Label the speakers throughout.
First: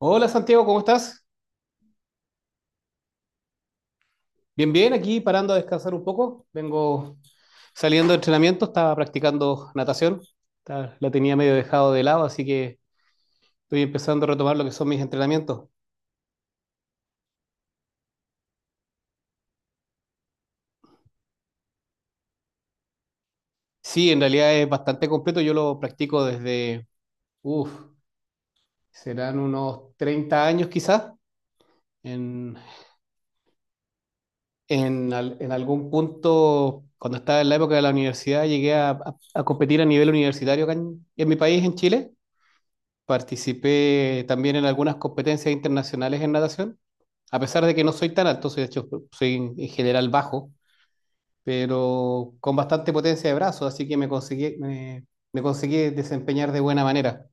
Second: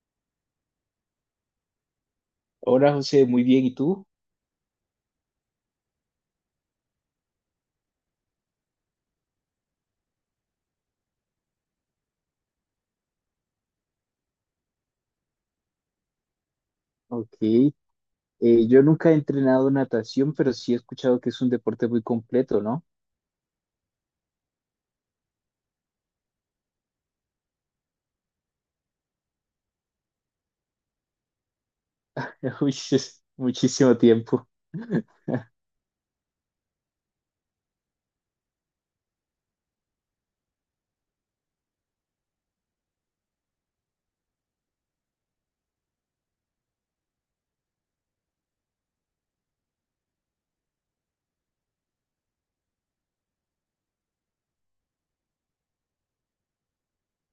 Speaker 1: Hola Santiago, ¿cómo estás?
Speaker 2: Hola José, muy bien, ¿y tú?
Speaker 1: Bien, bien, aquí parando a descansar un poco. Vengo saliendo de entrenamiento, estaba practicando natación. La tenía medio dejado de lado, así que estoy empezando a retomar lo que son mis entrenamientos.
Speaker 2: Ok, yo nunca he entrenado natación, pero sí he escuchado que es un deporte muy completo, ¿no?
Speaker 1: Sí, en realidad es bastante completo. Yo lo practico desde, uff, serán unos 30 años quizás. En,
Speaker 2: Uy, es muchísimo tiempo.
Speaker 1: en al- en algún punto, cuando estaba en la época de la universidad, llegué a competir a nivel universitario acá en mi país, en Chile. Participé también en algunas competencias internacionales en natación, a pesar de que no soy tan alto, soy, de hecho, soy en general bajo, pero con bastante potencia de brazos, así que me conseguí desempeñar de buena manera.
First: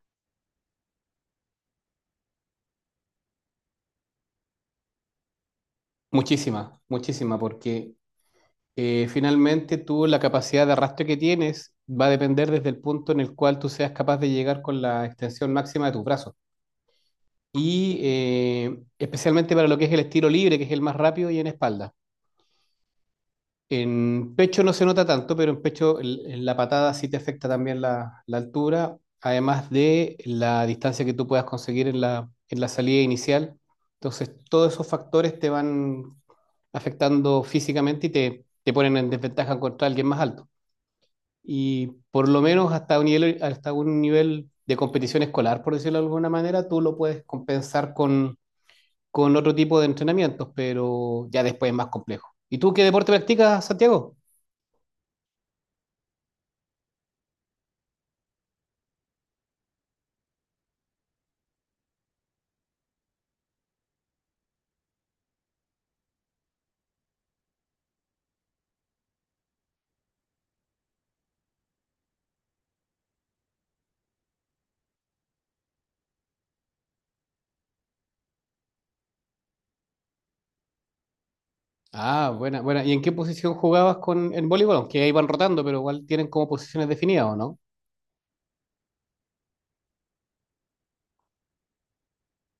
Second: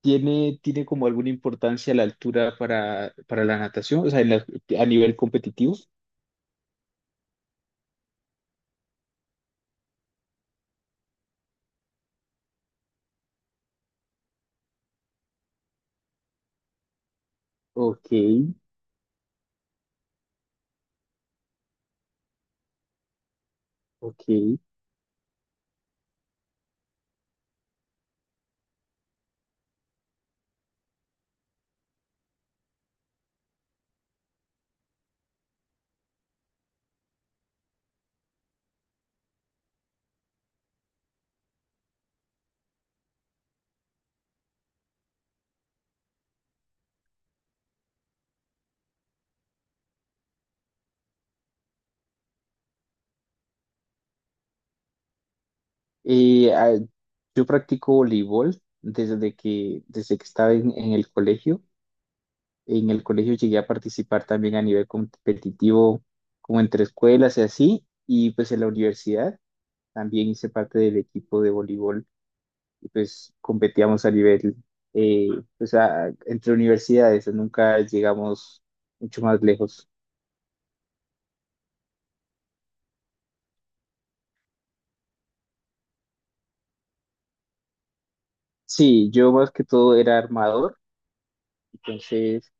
Speaker 2: ¿Tiene como alguna importancia la altura para la natación? O sea, a nivel competitivo.
Speaker 1: Muchísima, muchísima, porque finalmente tú la capacidad de arrastre que tienes va a depender desde el punto en el cual tú seas capaz de llegar con la extensión máxima de tus brazos. Y
Speaker 2: Ok,
Speaker 1: especialmente para lo que es el estilo libre, que es el más rápido y en espalda.
Speaker 2: ok.
Speaker 1: En pecho no se nota tanto, pero en pecho en la patada sí te afecta también la altura, además de la distancia que tú puedas conseguir en la salida inicial. Entonces, todos esos factores te van afectando físicamente y te ponen en desventaja contra alguien más alto. Y por lo menos hasta un nivel de competición escolar, por decirlo de alguna manera, tú lo puedes compensar con otro tipo de entrenamientos, pero ya después es más complejo. ¿Y tú qué deporte practicas, Santiago?
Speaker 2: Eh, ah, yo practico voleibol desde que estaba en el colegio. En el colegio llegué a participar también a nivel competitivo, como entre escuelas y así, y pues en la universidad también hice parte del equipo de voleibol y pues competíamos a nivel, eh, pues entre universidades, nunca llegamos mucho más lejos.
Speaker 1: Ah, buena, buena. ¿Y en qué posición jugabas con en voleibol? Aunque ahí van rotando, pero igual tienen como posiciones definidas, ¿o no?
Speaker 2: Sí, yo más que todo era armador, entonces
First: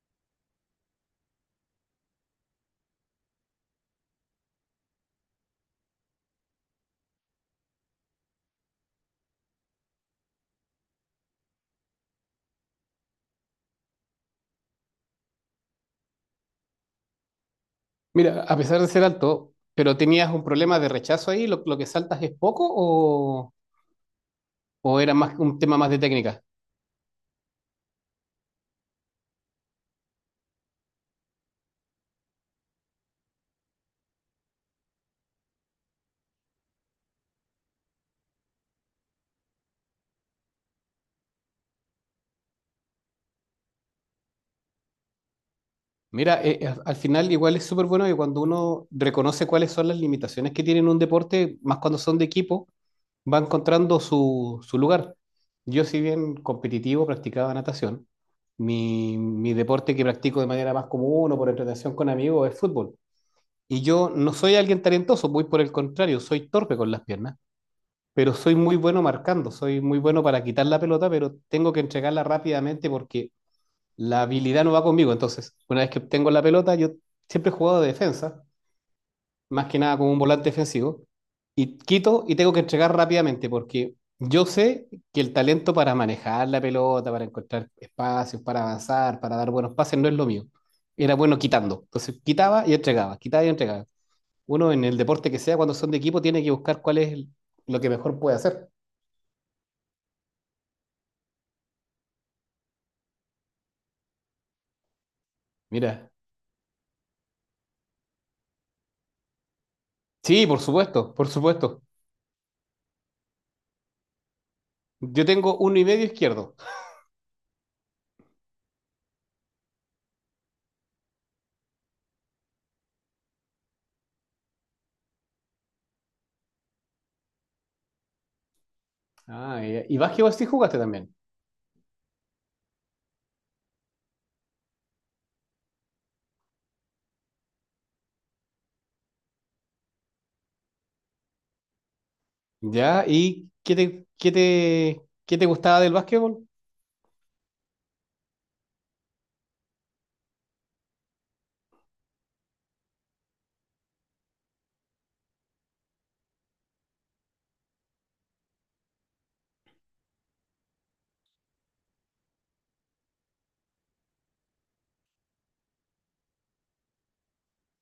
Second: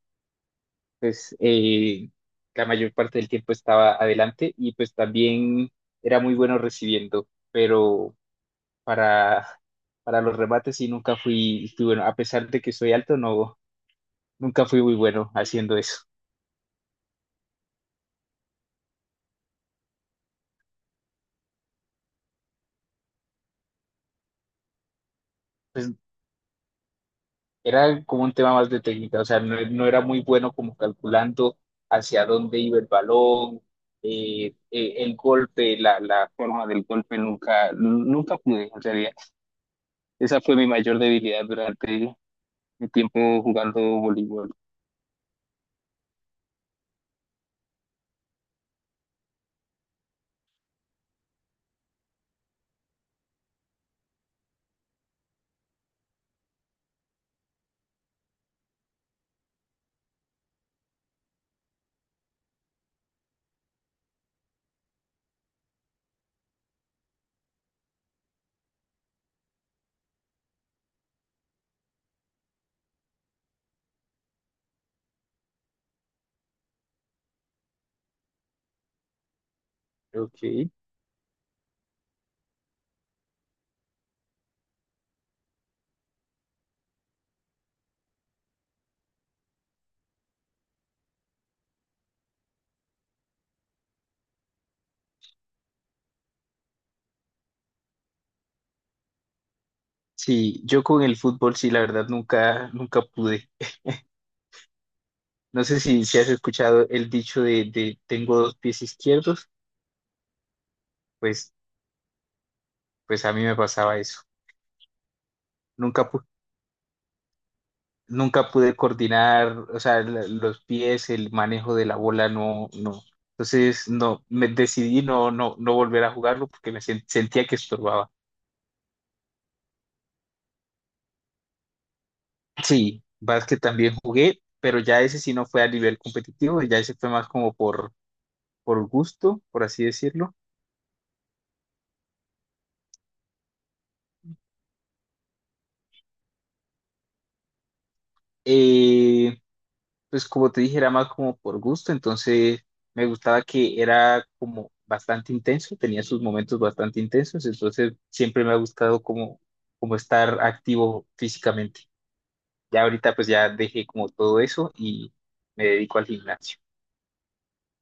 Speaker 2: pues la mayor parte del tiempo estaba adelante y pues también era muy bueno recibiendo, pero para, para los remates y nunca fui bueno. A pesar de que soy alto, no, nunca fui muy bueno haciendo eso.
Speaker 1: Mira, a pesar de ser alto, pero tenías un problema de rechazo ahí, lo que saltas es poco o era más un tema más
Speaker 2: Pues
Speaker 1: de técnica.
Speaker 2: era como un tema más de técnica, o sea, no, no era muy bueno como calculando hacia dónde iba el balón, el golpe, la forma del golpe, nunca pude, en realidad. Esa fue mi mayor debilidad durante mi tiempo jugando voleibol.
Speaker 1: Mira, al final igual es súper bueno que cuando uno reconoce cuáles son las limitaciones que tiene en un deporte, más cuando son de equipo, va encontrando su lugar. Yo, si bien competitivo, practicaba natación. Mi deporte que practico de manera más común o por entretención con amigos es fútbol. Y yo no soy alguien talentoso, muy por el contrario, soy torpe con las piernas, pero soy muy bueno marcando, soy muy bueno para quitar la pelota, pero tengo que entregarla rápidamente porque la habilidad no va conmigo. Entonces, una vez que obtengo la pelota, yo siempre he jugado de defensa más que nada como un volante
Speaker 2: Ok.
Speaker 1: defensivo, y quito y tengo que entregar rápidamente, porque yo sé que el talento para manejar la pelota, para encontrar espacios, para avanzar, para dar buenos pases, no es lo mío. Era bueno quitando. Entonces quitaba y entregaba, quitaba y entregaba. Uno en el deporte que sea, cuando son de equipo, tiene que buscar cuál es lo que mejor puede hacer.
Speaker 2: Sí, yo con el fútbol sí, la verdad nunca pude. No sé
Speaker 1: Mira.
Speaker 2: si has escuchado el dicho de tengo dos pies izquierdos,
Speaker 1: Sí, por supuesto, por
Speaker 2: pues,
Speaker 1: supuesto.
Speaker 2: pues a mí me pasaba eso.
Speaker 1: Yo tengo uno y
Speaker 2: Nunca,
Speaker 1: medio
Speaker 2: pu-
Speaker 1: izquierdo.
Speaker 2: Nunca pude coordinar, o sea, los pies, el manejo de la bola, no, no. Entonces, no, me decidí no, no, no volver a jugarlo porque me sentía que estorbaba.
Speaker 1: Ah, ya. Y básquetbol sí jugaste también.
Speaker 2: Sí, básquet también jugué, pero ya ese sí no fue a nivel competitivo, ya ese fue más como por gusto, por así decirlo.
Speaker 1: Ya, ¿y qué te gustaba del básquetbol?
Speaker 2: Eh, Pues como te dije, era más como por gusto, entonces me gustaba que era como bastante intenso, tenía sus momentos bastante intensos, entonces siempre me ha gustado como, como estar activo físicamente. Ya ahorita pues ya dejé como todo eso y me dedico al gimnasio.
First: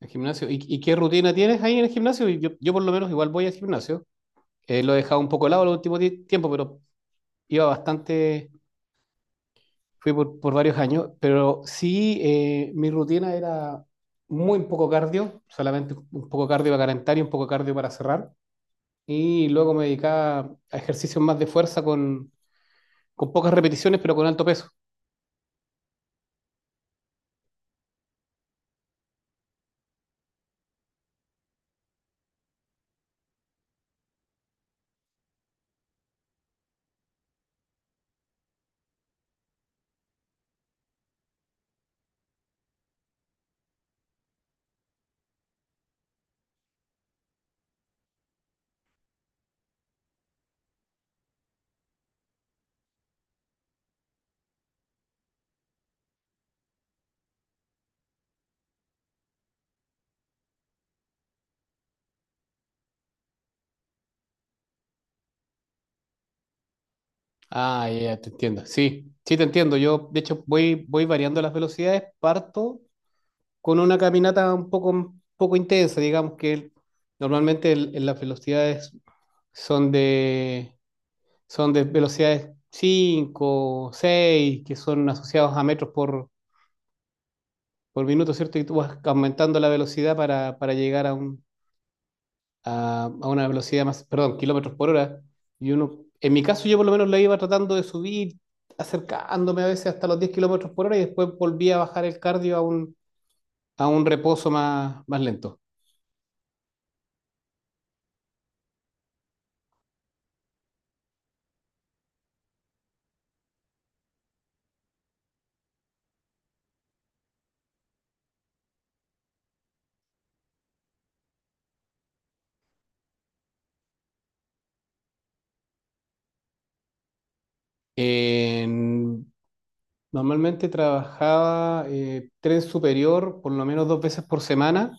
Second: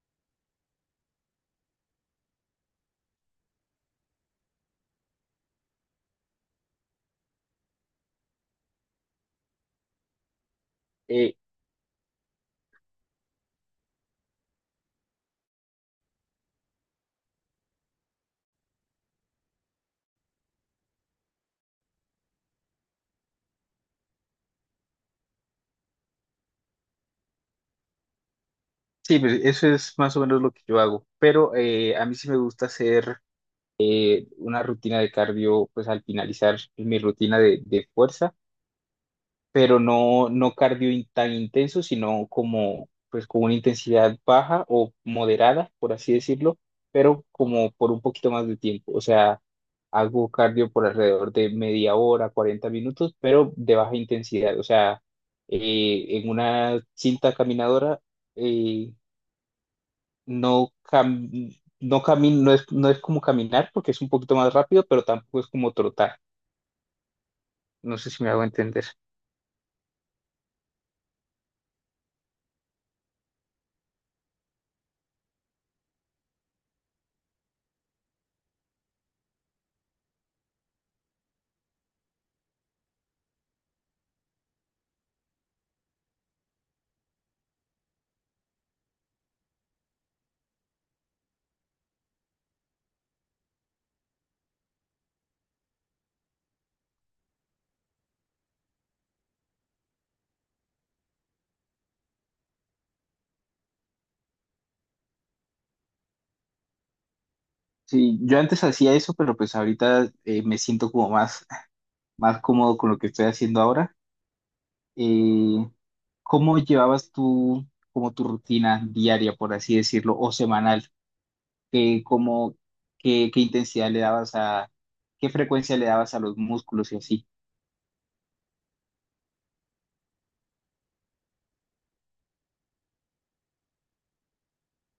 Speaker 1: El gimnasio. ¿Y qué rutina tienes ahí en el gimnasio? Yo por lo menos igual voy al gimnasio. Lo he dejado un poco de lado el último tiempo, pero iba bastante, fui por varios años.
Speaker 2: Eh,
Speaker 1: Pero sí, mi rutina era muy poco cardio, solamente un poco cardio para calentar y un poco cardio para cerrar. Y luego me dedicaba a ejercicios más de fuerza con pocas repeticiones, pero con alto peso.
Speaker 2: sí, pues eso es más o menos lo que yo hago, pero a mí sí me gusta hacer una rutina de cardio pues al finalizar mi rutina de fuerza. Pero no, no cardio tan intenso, sino como pues con una intensidad baja o moderada, por así decirlo, pero como por un poquito más de tiempo. O sea, hago cardio por alrededor de media hora, 40 minutos, pero de baja intensidad. O sea, en una cinta caminadora eh, no es, no es como caminar porque es un poquito más rápido, pero tampoco es como trotar.
Speaker 1: Ah,
Speaker 2: No sé
Speaker 1: ya,
Speaker 2: si
Speaker 1: te
Speaker 2: me hago
Speaker 1: entiendo.
Speaker 2: entender.
Speaker 1: Sí, sí, te entiendo. Yo, de hecho, voy variando las velocidades, parto con una caminata un poco intensa, digamos que normalmente en las velocidades son de, son de velocidades 5 6 que son asociados a metros por minuto, ¿cierto? Y tú vas aumentando la velocidad para llegar a una velocidad más, perdón, kilómetros por hora. Y uno, en mi caso yo por lo menos la iba tratando de subir, acercándome a veces hasta los 10 kilómetros por hora y después volvía a bajar el cardio a un reposo más lento.
Speaker 2: Sí, yo antes hacía eso, pero pues ahorita me siento más cómodo con lo que estoy haciendo ahora. Eh, ¿Cómo llevabas tú como tu rutina diaria, por así decirlo, o semanal? ¿Qué, cómo, qué, qué intensidad le dabas a, qué frecuencia le dabas a los músculos y así?
Speaker 1: En- Normalmente trabajaba tren superior por lo menos 2 veces por semana.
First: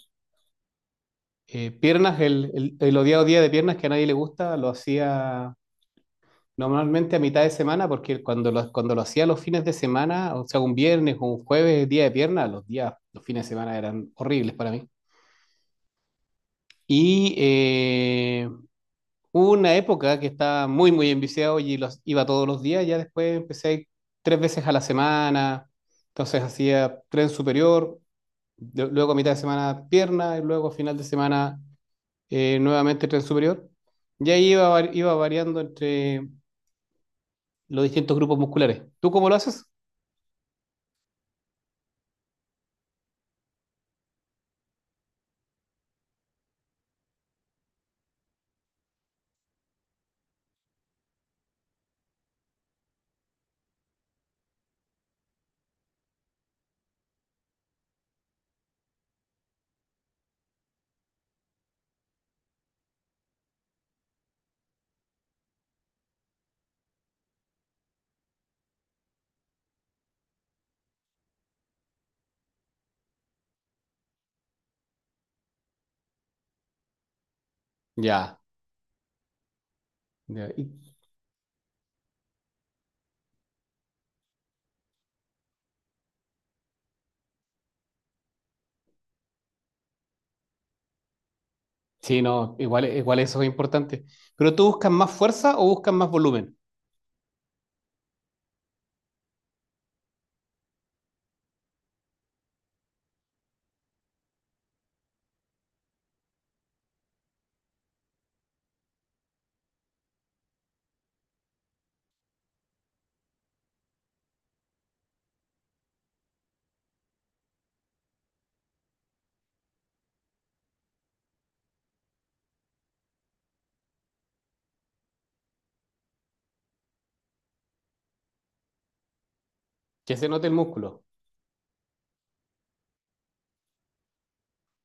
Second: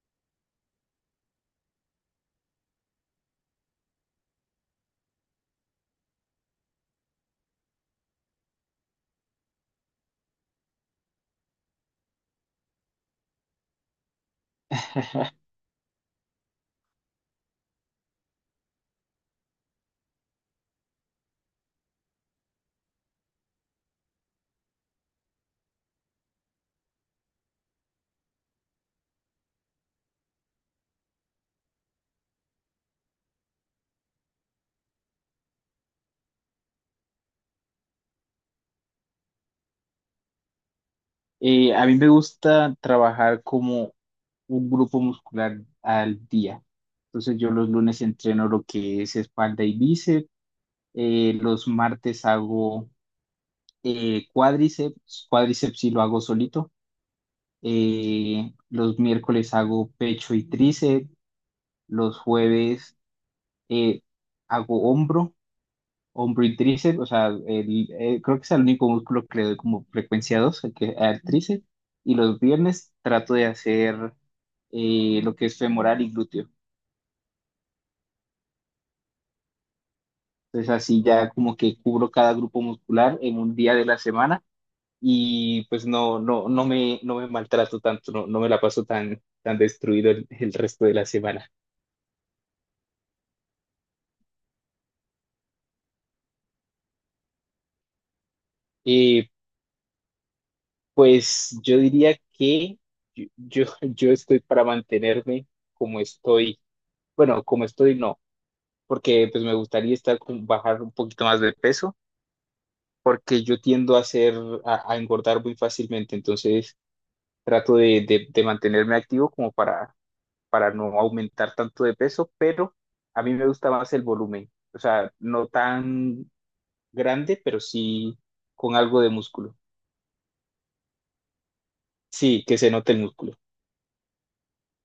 Speaker 1: Piernas, el odiado día de piernas que a nadie le gusta, lo hacía normalmente a mitad de semana, porque cuando lo hacía los fines de semana, o sea, un viernes o un jueves, día de piernas, los fines de semana eran horribles para mí. Y hubo una época que estaba muy, muy enviciado y los iba todos los días. Ya después empecé a ir 3 veces a la semana. Entonces hacía tren superior, luego a mitad de semana pierna y luego a final de semana nuevamente tren superior. Y ahí iba variando entre los distintos grupos musculares. ¿Tú cómo lo haces?
Speaker 2: A mí me gusta trabajar como un grupo muscular al día. Entonces yo los lunes entreno lo que es espalda y bíceps, los martes hago cuádriceps sí lo hago solito. Los miércoles hago pecho y tríceps. Los jueves eh, hago hombro y tríceps. O sea, creo que es el único músculo que le doy como frecuencia 2 al tríceps. Y los viernes trato de hacer lo que es femoral y glúteo.
Speaker 1: Ya. Ya.
Speaker 2: Entonces
Speaker 1: Y-
Speaker 2: así ya como que cubro cada grupo muscular en un día de la semana y pues no me, no me maltrato tanto, no me la paso tan destruido el resto de la semana.
Speaker 1: sí, no, igual eso es importante. ¿Pero tú buscas más fuerza o buscas más volumen?
Speaker 2: Eh, pues yo diría que yo estoy para mantenerme como estoy, bueno, como estoy no, porque pues me gustaría estar con, bajar un poquito más de peso, porque yo tiendo a a engordar muy fácilmente, entonces trato de mantenerme activo como para no aumentar tanto de peso, pero a mí me gusta más el volumen, o sea, no tan grande, pero sí con algo de músculo.
Speaker 1: Que se note el músculo.
Speaker 2: Sí, que se note el músculo.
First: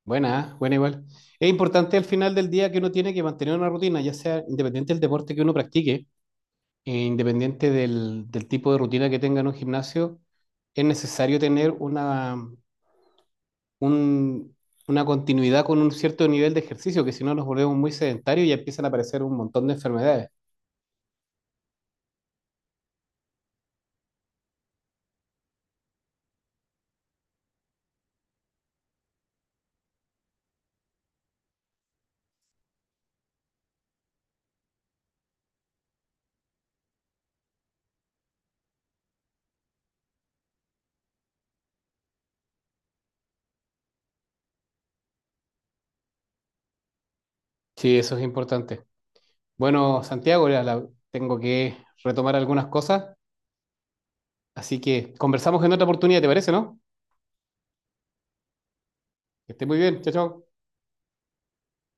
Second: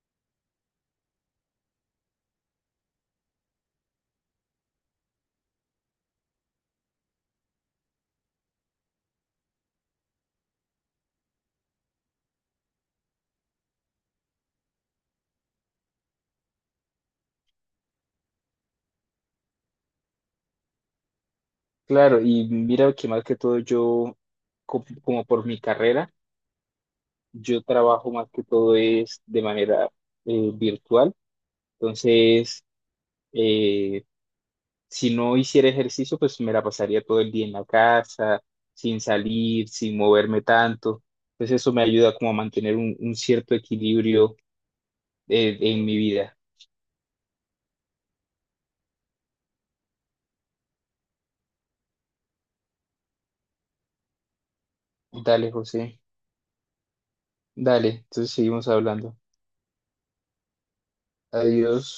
Speaker 1: Buena, ¿eh? Buena igual. Es importante al final del día que uno tiene que mantener una rutina, ya sea independiente del deporte que uno practique, e independiente del tipo de rutina que tenga en un gimnasio, es necesario tener un- una continuidad con un cierto nivel de ejercicio, que si no nos volvemos muy sedentarios y empiezan a aparecer un montón de enfermedades.
Speaker 2: Claro, y mira que más que todo yo, como por mi carrera, yo trabajo más que todo es de manera virtual, entonces... eh, si no hiciera ejercicio, pues me la pasaría todo el día en la casa, sin salir, sin moverme tanto. Pues eso me ayuda como a mantener un cierto equilibrio en mi vida.
Speaker 1: Sí, eso es importante. Bueno, Santiago, ya tengo que retomar algunas cosas, así que
Speaker 2: Dale,
Speaker 1: conversamos en otra
Speaker 2: José,
Speaker 1: oportunidad, ¿te parece, no?
Speaker 2: dale, entonces seguimos hablando.
Speaker 1: Que esté muy bien, chao, chao.
Speaker 2: Adiós.